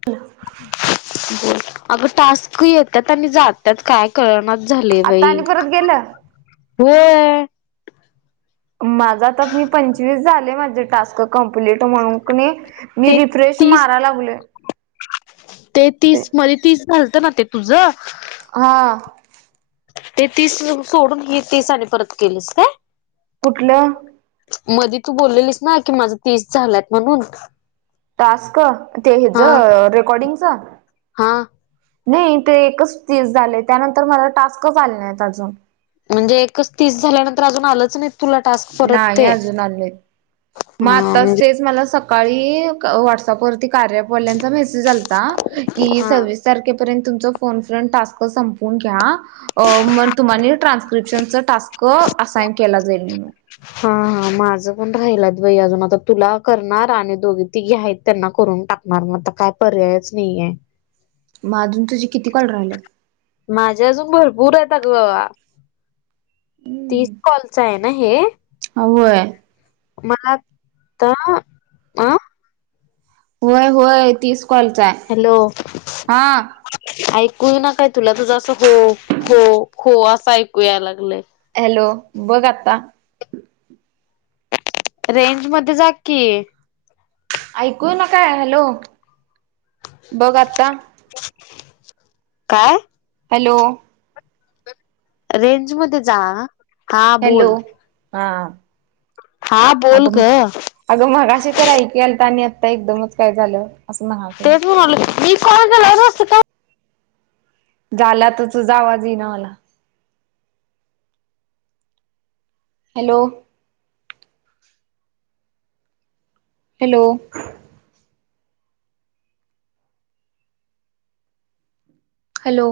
[inaudible] अगं टास्क येतात आणि जात त्यात काय करळणाच झाले आता बाई. आणि परत गेलं होय. माझा तर मी पंचवीस झाले माझे टास्क. कंप्लीट म्हणून क मी ते रिफ्रेश तीस मारा लागलोय. ते तीस मध्ये तीस झालत ना ते तुझ? हां. ते तीस सोडून हे तीस अन परत केलेस काय? कुठलं मध्यें तूं बोललेलीस नां की माझं तीसं झालांत म्हणून टास्कं ते हेंच रेकॉर्डिंग चं हां नाहीं ते एकचं तीस झाले त्यांनंतर मंला टास्क चं आले नाहीं अजूंन म्हणजे एकचं तीसं झाल्यानंतर अजूंन आलंच नाही तुला टास्क परत नाहीं ते हा अजूंन आले मंग आताचं म्हणजे तेचं मलान सकाळीं व्हाटस शाॅपच्यां वरती कार्याॲप वाल्यांचा मेसेज आल्ता की हा सविस तारखेपर्यंत पर्यंत तुमच्या फोन फ्रंट टास्क संपून घ्या मंग तुम्हांला ट्रान्स्क्रिप्शनचं टास्कं असांइन केला जाईल म्हणूंन हां हां माझं पणं राहिल बाई अजूंन आंता तुलां करणारं आणि दोघी तिघी आहेतं त्यांना करूंन टाकले मंग आंता कायं पर्यायंच नाहीं है मंग अजूंन तुझे किती कॉल राहिलेत माझे अजुंन भरपुंर आहेत आंग तीस कॉल्स आहेत नाहीं हे होयं मंला आंता अं अं होयं होय तीस कॉलचा आहे हॅलो हा ऐकूं येईना कां तुंला तुझं असं हो हो हो अस ऐकु यांय लागलय हॅलो बघं आंता रेंज मध्ये जांकी ऐकूं यांयना कायं हॅलो बघं आंता की कायं हॅलो रेंज मध्यें जां हॅलो हां हां बोल गं अगं मगाशी तरं ऐक आलंय आणि आंता एकदाचं कायं झालं असं म्हणांय ते मी तुम्हांला कॉल केल्यां वरचं असतं कां झांला तरं तुझ्या आवांज येई नां मलां हॅलो हॅलो हॅलो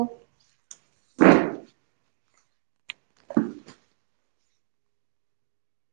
हम्मं